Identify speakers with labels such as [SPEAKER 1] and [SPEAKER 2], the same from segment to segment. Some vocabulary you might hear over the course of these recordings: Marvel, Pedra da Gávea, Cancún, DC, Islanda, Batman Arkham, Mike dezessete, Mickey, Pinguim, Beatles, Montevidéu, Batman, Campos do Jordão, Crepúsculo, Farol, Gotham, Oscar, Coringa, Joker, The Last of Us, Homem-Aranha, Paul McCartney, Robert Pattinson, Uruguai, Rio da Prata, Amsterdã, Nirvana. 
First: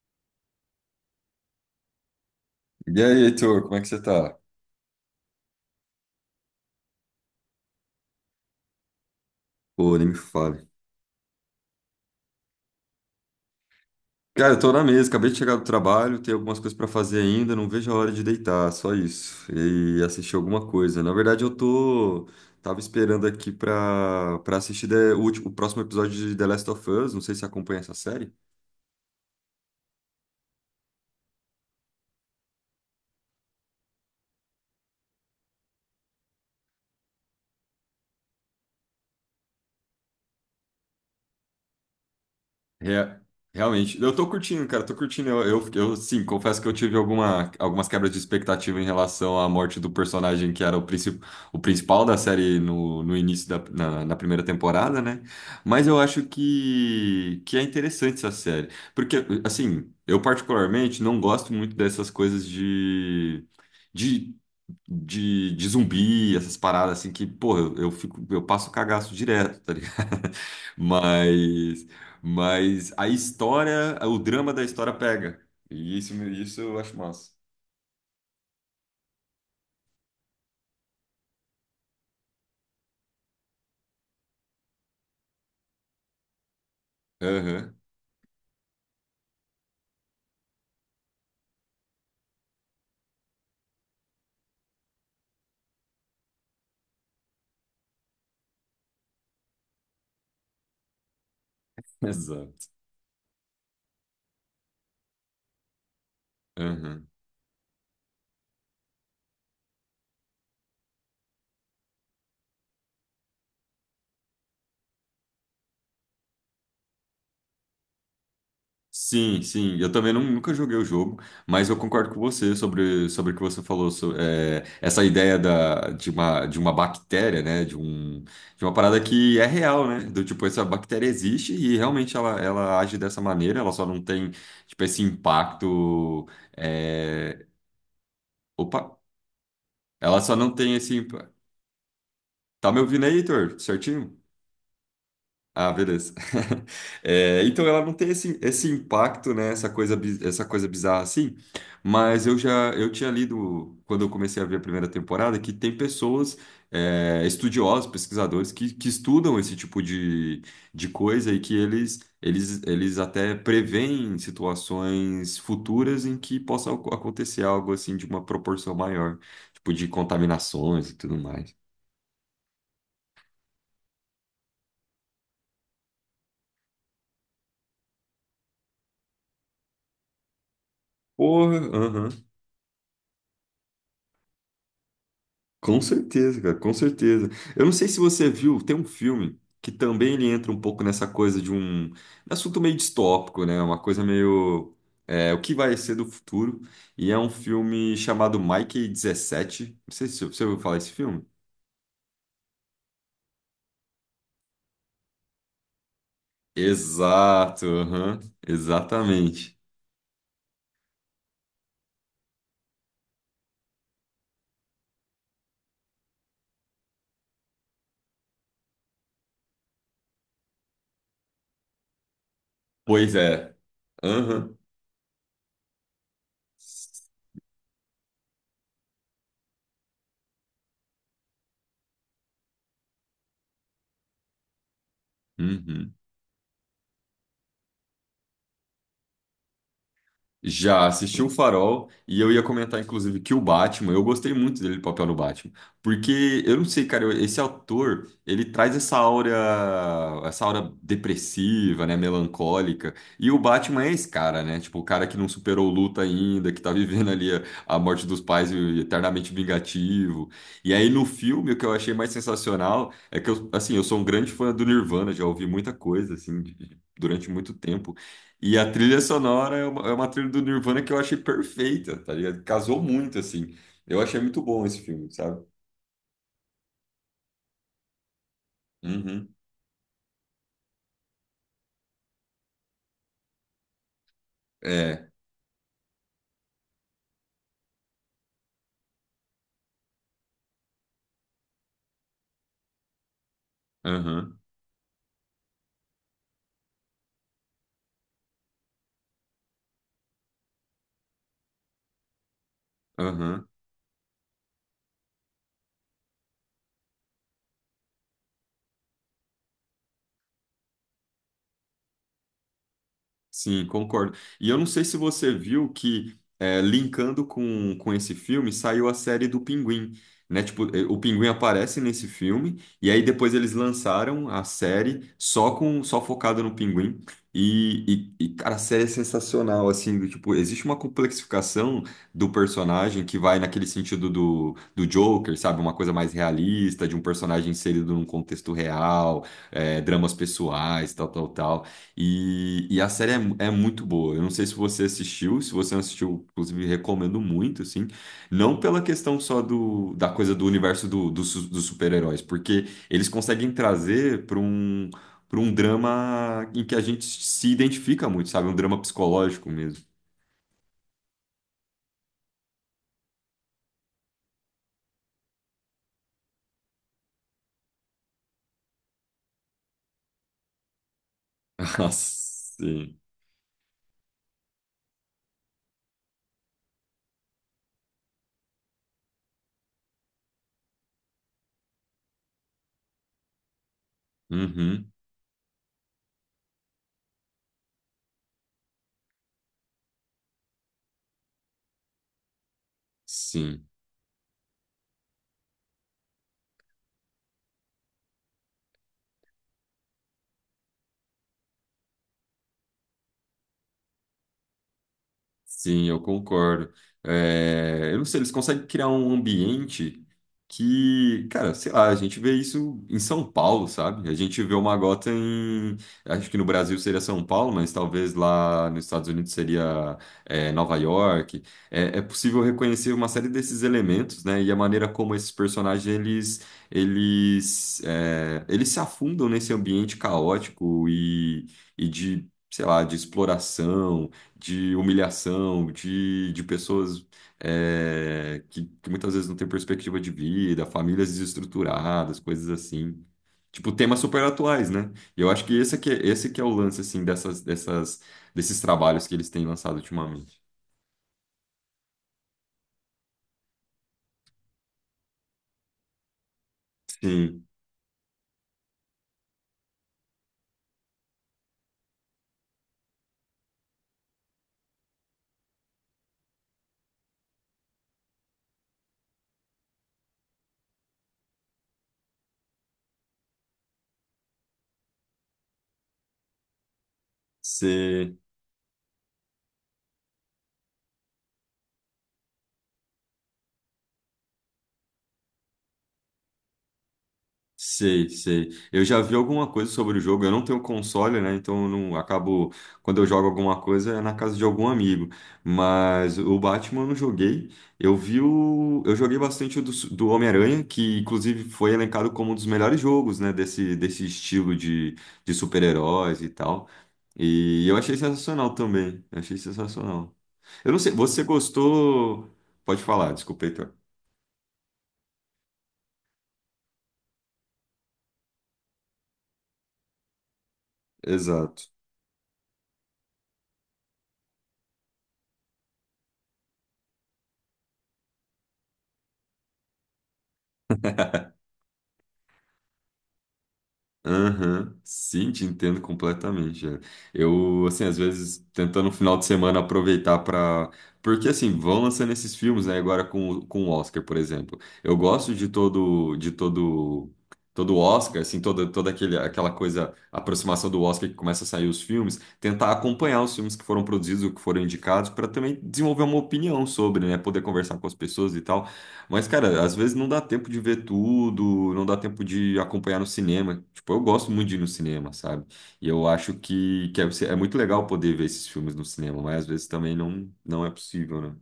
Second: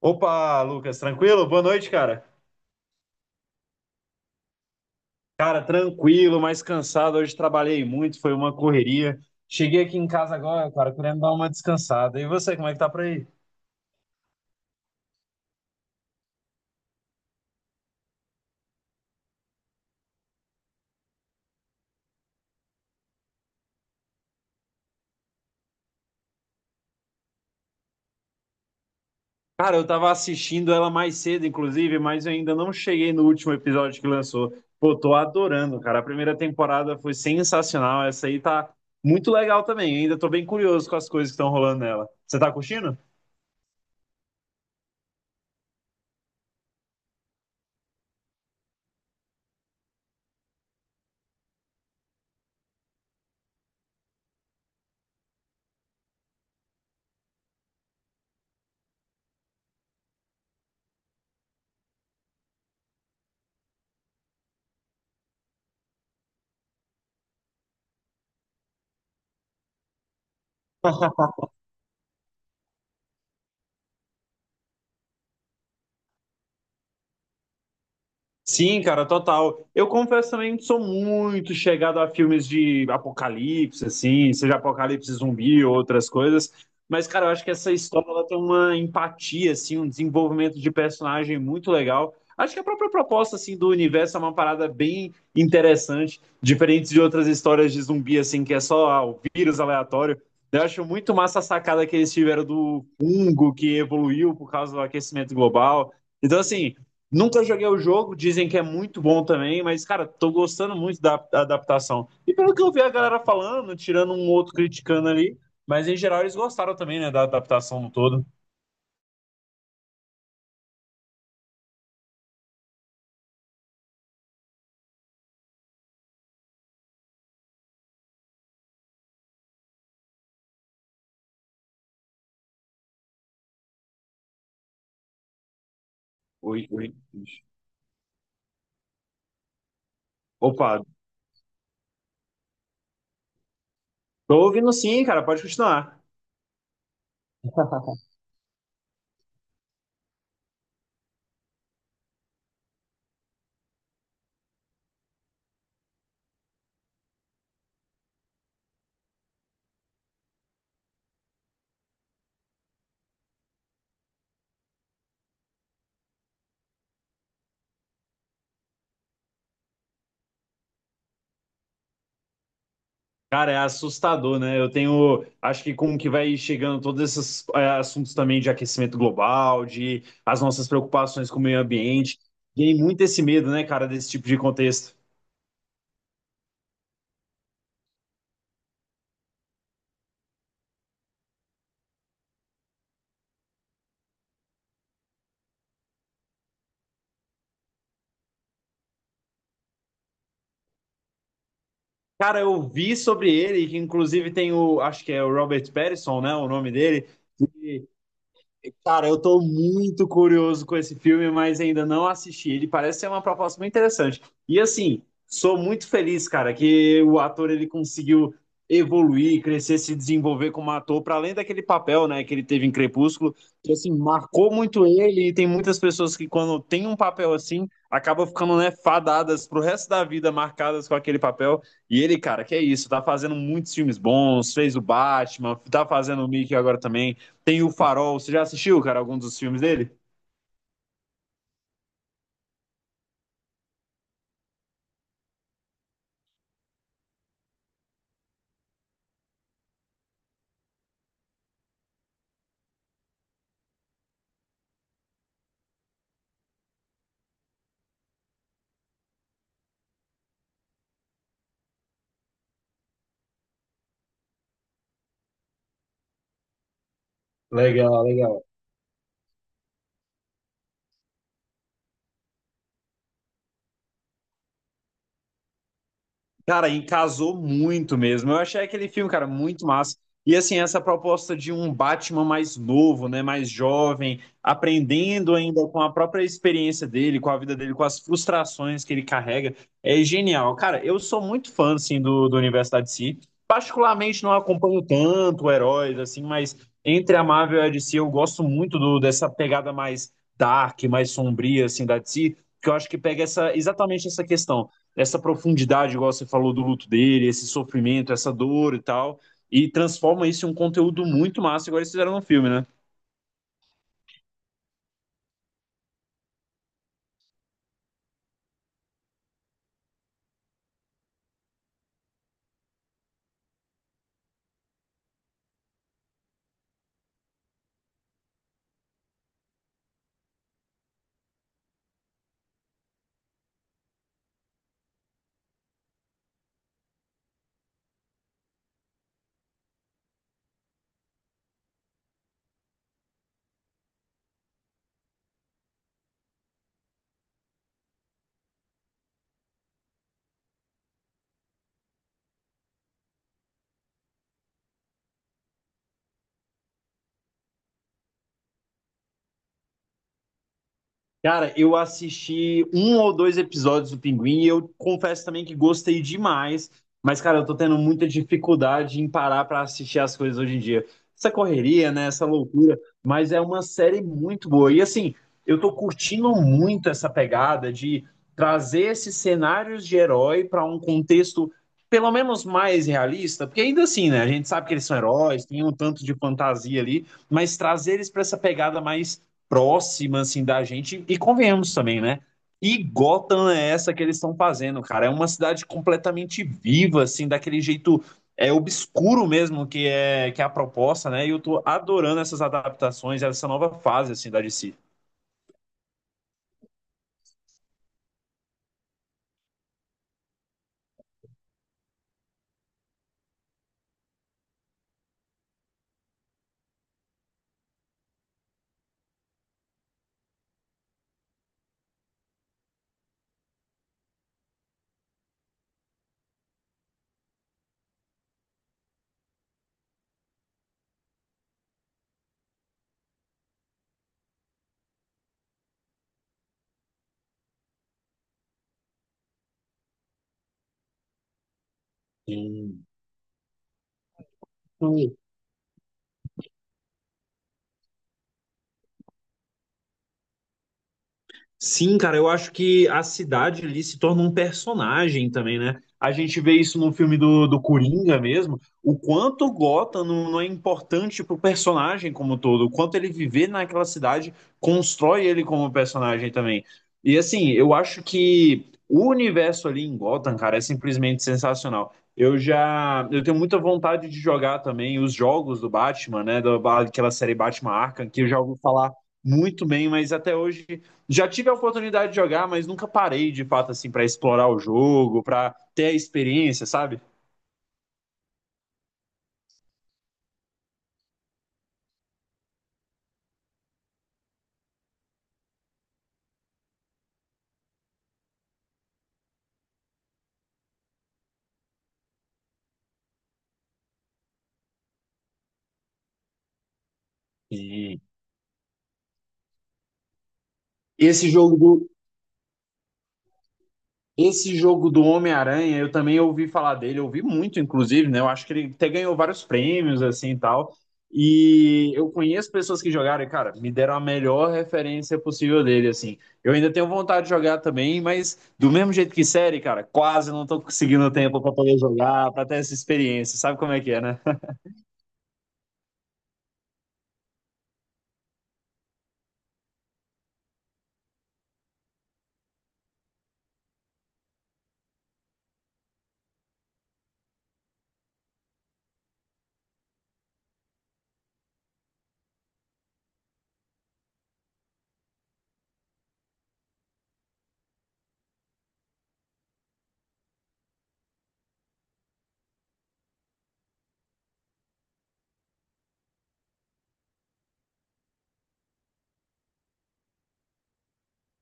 [SPEAKER 1] Opa, Lucas, tranquilo? Boa noite, cara.
[SPEAKER 2] E aí, Heitor, como é que você tá?
[SPEAKER 1] Cara, tranquilo, mas cansado. Hoje trabalhei muito, foi uma correria. Cheguei
[SPEAKER 2] Pô,
[SPEAKER 1] aqui em
[SPEAKER 2] nem me
[SPEAKER 1] casa
[SPEAKER 2] fale.
[SPEAKER 1] agora, cara, querendo dar uma descansada. E você, como é que tá por aí?
[SPEAKER 2] Cara, eu tô na mesa, acabei de chegar do trabalho, tenho algumas coisas pra fazer ainda, não vejo a hora de deitar, só isso. E assistir alguma coisa. Na verdade, eu tô. Tava esperando aqui pra assistir o próximo episódio de The Last of Us. Não sei se você acompanha essa série.
[SPEAKER 1] Cara, eu tava assistindo ela mais cedo, inclusive, mas eu ainda não cheguei no último episódio que lançou. Pô, tô adorando, cara. A primeira temporada foi sensacional. Essa aí tá muito legal também. Ainda tô bem curioso com as coisas que estão rolando nela. Você tá curtindo?
[SPEAKER 2] Rea- Realmente, eu tô curtindo, cara, tô curtindo. Eu, sim, confesso que eu tive algumas quebras de expectativa em relação à morte do personagem que era o principal da série no início na primeira temporada, né? Mas eu acho que é interessante essa série. Porque, assim, eu particularmente não gosto muito dessas coisas de de zumbi, essas paradas assim que, pô, eu fico, eu passo cagaço direto, tá ligado? Mas mas a história, o drama da história pega. E isso eu acho massa.
[SPEAKER 1] Sim, cara, total. Eu confesso também que sou muito chegado a filmes de apocalipse, assim, seja apocalipse zumbi ou outras coisas. Mas, cara, eu acho que essa
[SPEAKER 2] Aham.
[SPEAKER 1] história ela tem uma empatia, assim, um desenvolvimento de personagem muito legal. Acho que a própria proposta, assim, do universo é uma parada bem interessante, diferente de outras histórias de zumbi, assim, que é só ah, o vírus aleatório. Eu acho muito massa a sacada que eles tiveram
[SPEAKER 2] Exato.
[SPEAKER 1] do fungo que evoluiu por causa do aquecimento global. Então, assim.
[SPEAKER 2] Aham.
[SPEAKER 1] Nunca joguei o jogo, dizem que é muito bom também, mas, cara, tô gostando muito da adaptação. E pelo que eu vi a galera falando, tirando um outro criticando ali, mas em geral eles gostaram também, né, da adaptação no todo.
[SPEAKER 2] Sim, sim. Eu também nunca joguei o jogo, mas eu concordo com você sobre o que você falou. Essa ideia de uma bactéria, né? De uma parada que é real, né? Do tipo, essa bactéria existe e realmente ela age dessa maneira, ela só não tem, tipo, esse impacto.
[SPEAKER 1] Oi, oi.
[SPEAKER 2] é, Opa! Ela só não tem
[SPEAKER 1] Opa,
[SPEAKER 2] esse. Tá me ouvindo aí, Heitor? Certinho?
[SPEAKER 1] tô ouvindo sim, cara, pode
[SPEAKER 2] Ah,
[SPEAKER 1] continuar.
[SPEAKER 2] beleza. É, então ela não tem esse impacto, né? Essa coisa bizarra assim. Mas eu tinha lido quando eu comecei a ver a primeira temporada que tem pessoas, estudiosos, pesquisadores que estudam esse tipo de coisa e que eles até preveem situações futuras em que possa acontecer algo assim de uma proporção maior, tipo de contaminações e tudo mais.
[SPEAKER 1] Cara, é assustador, né? Eu tenho, acho que como que vai chegando todos esses é, assuntos também de aquecimento global, de as nossas preocupações com o
[SPEAKER 2] Porra.
[SPEAKER 1] meio
[SPEAKER 2] Aham.
[SPEAKER 1] ambiente, tem muito esse medo, né, cara, desse tipo de contexto.
[SPEAKER 2] Com certeza, cara, com certeza. Eu não sei se você viu, tem um filme que também ele entra um pouco nessa coisa de um assunto meio distópico, né? Uma coisa meio, é o que vai ser do futuro. E é um filme chamado Mike 17. Não sei se você ouviu falar esse filme.
[SPEAKER 1] Cara, eu vi sobre ele, que inclusive tem o, acho que é o Robert Pattinson, né, o nome dele.
[SPEAKER 2] Exato. Aham,
[SPEAKER 1] Cara, eu tô
[SPEAKER 2] exatamente.
[SPEAKER 1] muito curioso com esse filme, mas ainda não assisti. Ele parece ser uma proposta muito interessante. E assim, sou muito feliz, cara, que o ator ele conseguiu evoluir, crescer, se desenvolver como ator, para além daquele papel, né, que ele teve em
[SPEAKER 2] Pois
[SPEAKER 1] Crepúsculo,
[SPEAKER 2] é.
[SPEAKER 1] que assim marcou
[SPEAKER 2] Aham.
[SPEAKER 1] muito ele. E tem muitas pessoas que quando tem um papel assim, acabam ficando, né, fadadas pro resto da vida, marcadas com aquele papel. E ele, cara, que é isso, tá fazendo muitos filmes bons, fez o Batman, tá
[SPEAKER 2] Uhum.
[SPEAKER 1] fazendo o Mickey agora também. Tem o Farol. Você já assistiu, cara, algum dos filmes dele?
[SPEAKER 2] Já assisti o Farol e eu ia comentar, inclusive, que o Batman, eu gostei muito dele, do papel no Batman. Porque, eu não sei, cara, esse autor, ele traz essa aura depressiva, né, melancólica. E o Batman é esse cara, né? Tipo, o cara que não superou luta ainda, que tá vivendo ali a morte dos pais e eternamente vingativo. E aí, no filme, o que eu achei mais sensacional é que eu, assim, eu sou um grande fã do Nirvana, já ouvi muita coisa, assim, durante muito tempo.
[SPEAKER 1] Legal.
[SPEAKER 2] E a trilha sonora é uma trilha do Nirvana que eu achei perfeita, tá ligado? Casou muito, assim. Eu achei muito bom esse filme, sabe?
[SPEAKER 1] Cara, e casou muito mesmo. Eu achei aquele filme, cara,
[SPEAKER 2] Uhum.
[SPEAKER 1] muito massa. E assim, essa proposta de um Batman mais novo, né, mais jovem,
[SPEAKER 2] É.
[SPEAKER 1] aprendendo ainda com a própria experiência dele, com a vida dele, com as frustrações que ele carrega, é genial. Cara, eu sou muito fã, assim, do universo da DC. Particularmente não
[SPEAKER 2] Aham.
[SPEAKER 1] acompanho tanto heróis, assim, mas entre a Marvel e a DC eu gosto muito do- dessa pegada mais dark, mais sombria, assim, da DC, porque eu acho que pega
[SPEAKER 2] Aham.
[SPEAKER 1] essa, exatamente essa questão, essa profundidade, igual você falou do luto dele, esse sofrimento, essa dor e tal, e transforma isso em um conteúdo muito massa, igual eles fizeram no filme, né?
[SPEAKER 2] Sim, concordo. E eu não sei se você viu que, é, linkando com esse filme, saiu a série do Pinguim, né? Tipo, eh, o Pinguim aparece nesse filme, e aí depois eles lançaram a série só com só focada no Pinguim. E, cara, a série é sensacional, assim, do tipo, existe uma complexificação do personagem que vai naquele sentido do Joker, sabe? Uma coisa mais realista, de um personagem inserido num contexto real, eh, dramas pessoais, tal, tal, tal. E a série é muito boa. Eu não sei se você assistiu, se você não assistiu, inclusive recomendo muito, assim. Não pela questão só do, da coisa do universo dos super-heróis, porque eles conseguem trazer para um drama em que a gente se identifica muito, sabe? Um drama psicológico mesmo.
[SPEAKER 1] Cara, eu assisti um ou dois episódios do Pinguim e eu confesso também que gostei demais, mas, cara, eu tô tendo muita dificuldade em parar pra assistir as coisas hoje em dia. Essa
[SPEAKER 2] Ah,
[SPEAKER 1] correria, né? Essa loucura,
[SPEAKER 2] sim.
[SPEAKER 1] mas é uma série muito boa. E assim, eu tô curtindo muito essa pegada de trazer esses cenários de herói pra um contexto pelo menos mais realista, porque ainda assim, né? A gente sabe que eles
[SPEAKER 2] Uhum.
[SPEAKER 1] são heróis, tem um tanto de fantasia ali, mas trazer eles pra essa pegada mais próxima, assim, da gente. E convenhamos também, né? E Gotham
[SPEAKER 2] Sim.
[SPEAKER 1] é essa que eles estão fazendo, cara. É uma cidade completamente viva, assim, daquele jeito é obscuro mesmo que é a proposta, né? E eu tô adorando essas adaptações, essa nova fase assim da DC.
[SPEAKER 2] Sim, eu concordo. É, eu não sei, eles conseguem criar um ambiente que, cara, sei lá, a gente vê isso em São Paulo, sabe? A gente vê uma gota em. Acho que no Brasil seria São Paulo, mas talvez lá nos Estados Unidos seria, é, Nova York. É, é possível reconhecer uma série desses elementos, né? E a maneira como esses personagens eles, eles, é, eles se afundam nesse ambiente caótico e de. Sei lá, de exploração, de humilhação, de pessoas, é, que muitas vezes não têm perspectiva de vida, famílias desestruturadas, coisas
[SPEAKER 1] Sim.
[SPEAKER 2] assim. Tipo, temas super atuais, né? E eu acho que esse aqui, é- esse que é o lance, assim, desses trabalhos que eles têm lançado ultimamente.
[SPEAKER 1] Sim, cara, eu acho que a cidade ali se torna um personagem também, né? A gente vê isso no filme
[SPEAKER 2] Sim.
[SPEAKER 1] do, do Coringa mesmo, o quanto Gotham não, não é importante pro personagem como um todo, o quanto ele viver naquela cidade constrói ele como personagem também. E assim, eu acho que o universo ali em Gotham, cara, é simplesmente sensacional. Eu já, eu tenho muita vontade de jogar também os jogos do Batman, né, da, daquela série Batman Arkham,
[SPEAKER 2] Você
[SPEAKER 1] que eu já ouvi falar muito bem, mas até hoje já tive a oportunidade de jogar, mas nunca parei de fato assim para explorar o jogo, para ter a experiência, sabe?
[SPEAKER 2] Sei, sei. Eu já vi alguma coisa sobre o jogo. Eu não tenho console, né? Então eu não acabo. Quando eu jogo alguma coisa é na casa de algum amigo. Mas o Batman eu não joguei. Eu vi o. Eu joguei bastante o do Homem-Aranha, que inclusive foi elencado como um dos melhores jogos, né, desse estilo de super-heróis e tal. E eu achei
[SPEAKER 1] Sim.
[SPEAKER 2] sensacional também. Eu achei sensacional. Eu não sei, você
[SPEAKER 1] Esse jogo do
[SPEAKER 2] gostou. Pode falar, desculpa, Heitor.
[SPEAKER 1] Esse jogo do Homem-Aranha, eu também ouvi falar dele, eu ouvi muito, inclusive, né? Eu acho que ele até ganhou vários prêmios, assim e tal.
[SPEAKER 2] Exato.
[SPEAKER 1] E eu conheço pessoas que jogaram e, cara, me deram a melhor referência possível dele, assim. Eu ainda tenho vontade de jogar também, mas do mesmo jeito que série, cara, quase não tô conseguindo tempo pra poder jogar, pra ter essa experiência. Sabe como é que é, né?
[SPEAKER 2] Aham. Sim, te entendo completamente. Eu, assim, às vezes tentando no final de semana aproveitar pra. Porque, assim, vão lançando esses filmes, né? Agora com o Oscar, por exemplo. Eu gosto todo o Oscar, assim, aquela coisa, a aproximação do Oscar que começa a sair os filmes, tentar acompanhar os filmes que foram produzidos, ou que foram indicados, para também desenvolver uma opinião sobre, né? Poder conversar com as pessoas e tal. Mas, cara, às vezes não dá tempo de ver tudo, não dá tempo de acompanhar no cinema. Tipo, eu gosto muito de ir no cinema, sabe? E eu acho que é muito legal poder ver esses filmes no cinema, mas às vezes também não é possível, né?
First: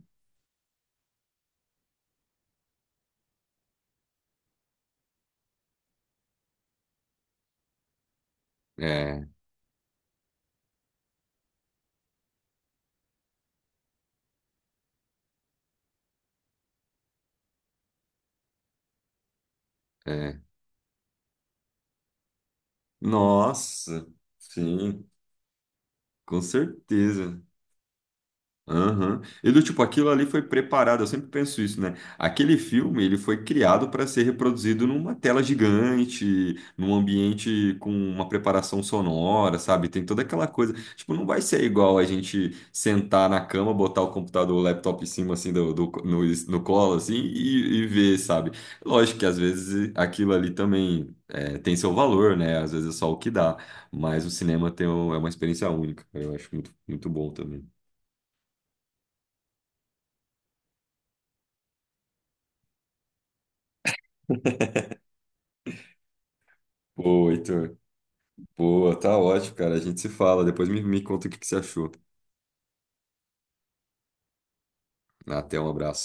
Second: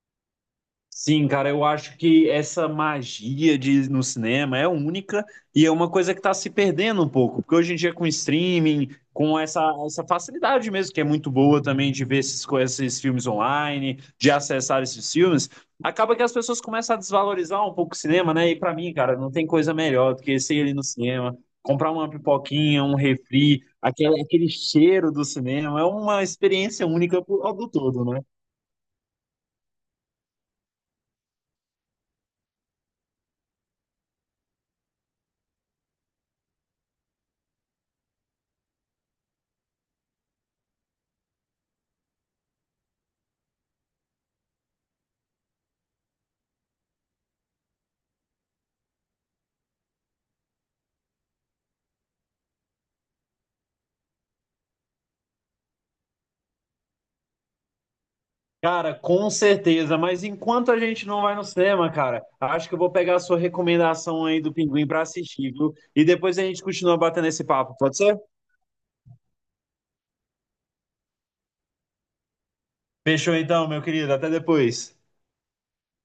[SPEAKER 1] Sim, cara, eu acho que essa magia de no cinema é única e é uma coisa que está se perdendo um pouco, porque hoje em dia com streaming,
[SPEAKER 2] É,
[SPEAKER 1] com essa, essa facilidade mesmo, que é muito boa também de ver esses, co- esses filmes online, de acessar esses filmes, acaba que as pessoas começam a desvalorizar um pouco o cinema, né? E para mim, cara, não tem coisa melhor do
[SPEAKER 2] é.
[SPEAKER 1] que ser ali no cinema, comprar uma pipoquinha, um refri,
[SPEAKER 2] Nossa,
[SPEAKER 1] aquele, aquele
[SPEAKER 2] sim,
[SPEAKER 1] cheiro do cinema, é uma
[SPEAKER 2] com
[SPEAKER 1] experiência única
[SPEAKER 2] certeza.
[SPEAKER 1] pro- do todo, né?
[SPEAKER 2] Aham. E do tipo, aquilo ali foi preparado, eu sempre penso isso, né? Aquele filme, ele foi criado para ser reproduzido numa tela gigante, num ambiente com uma preparação sonora, sabe? Tem toda aquela coisa. Tipo, não vai ser igual a gente sentar na cama, botar o computador, o laptop em cima, assim, no colo, assim, e ver, sabe? Lógico que às vezes aquilo ali também é, tem seu valor, né? Às vezes é só o que dá, mas o cinema tem, é uma experiência única, eu acho muito, muito bom também.
[SPEAKER 1] Cara, com certeza, mas enquanto a gente não vai no cinema, cara, acho que eu vou pegar a sua recomendação aí do Pinguim pra assistir, viu? E depois a gente continua batendo
[SPEAKER 2] Boa,
[SPEAKER 1] esse papo,
[SPEAKER 2] Heitor.
[SPEAKER 1] pode ser?
[SPEAKER 2] Boa, tá ótimo, cara. A gente se fala. Depois me conta o que que você achou.
[SPEAKER 1] Fechou então, meu querido, até depois.
[SPEAKER 2] Até um abraço.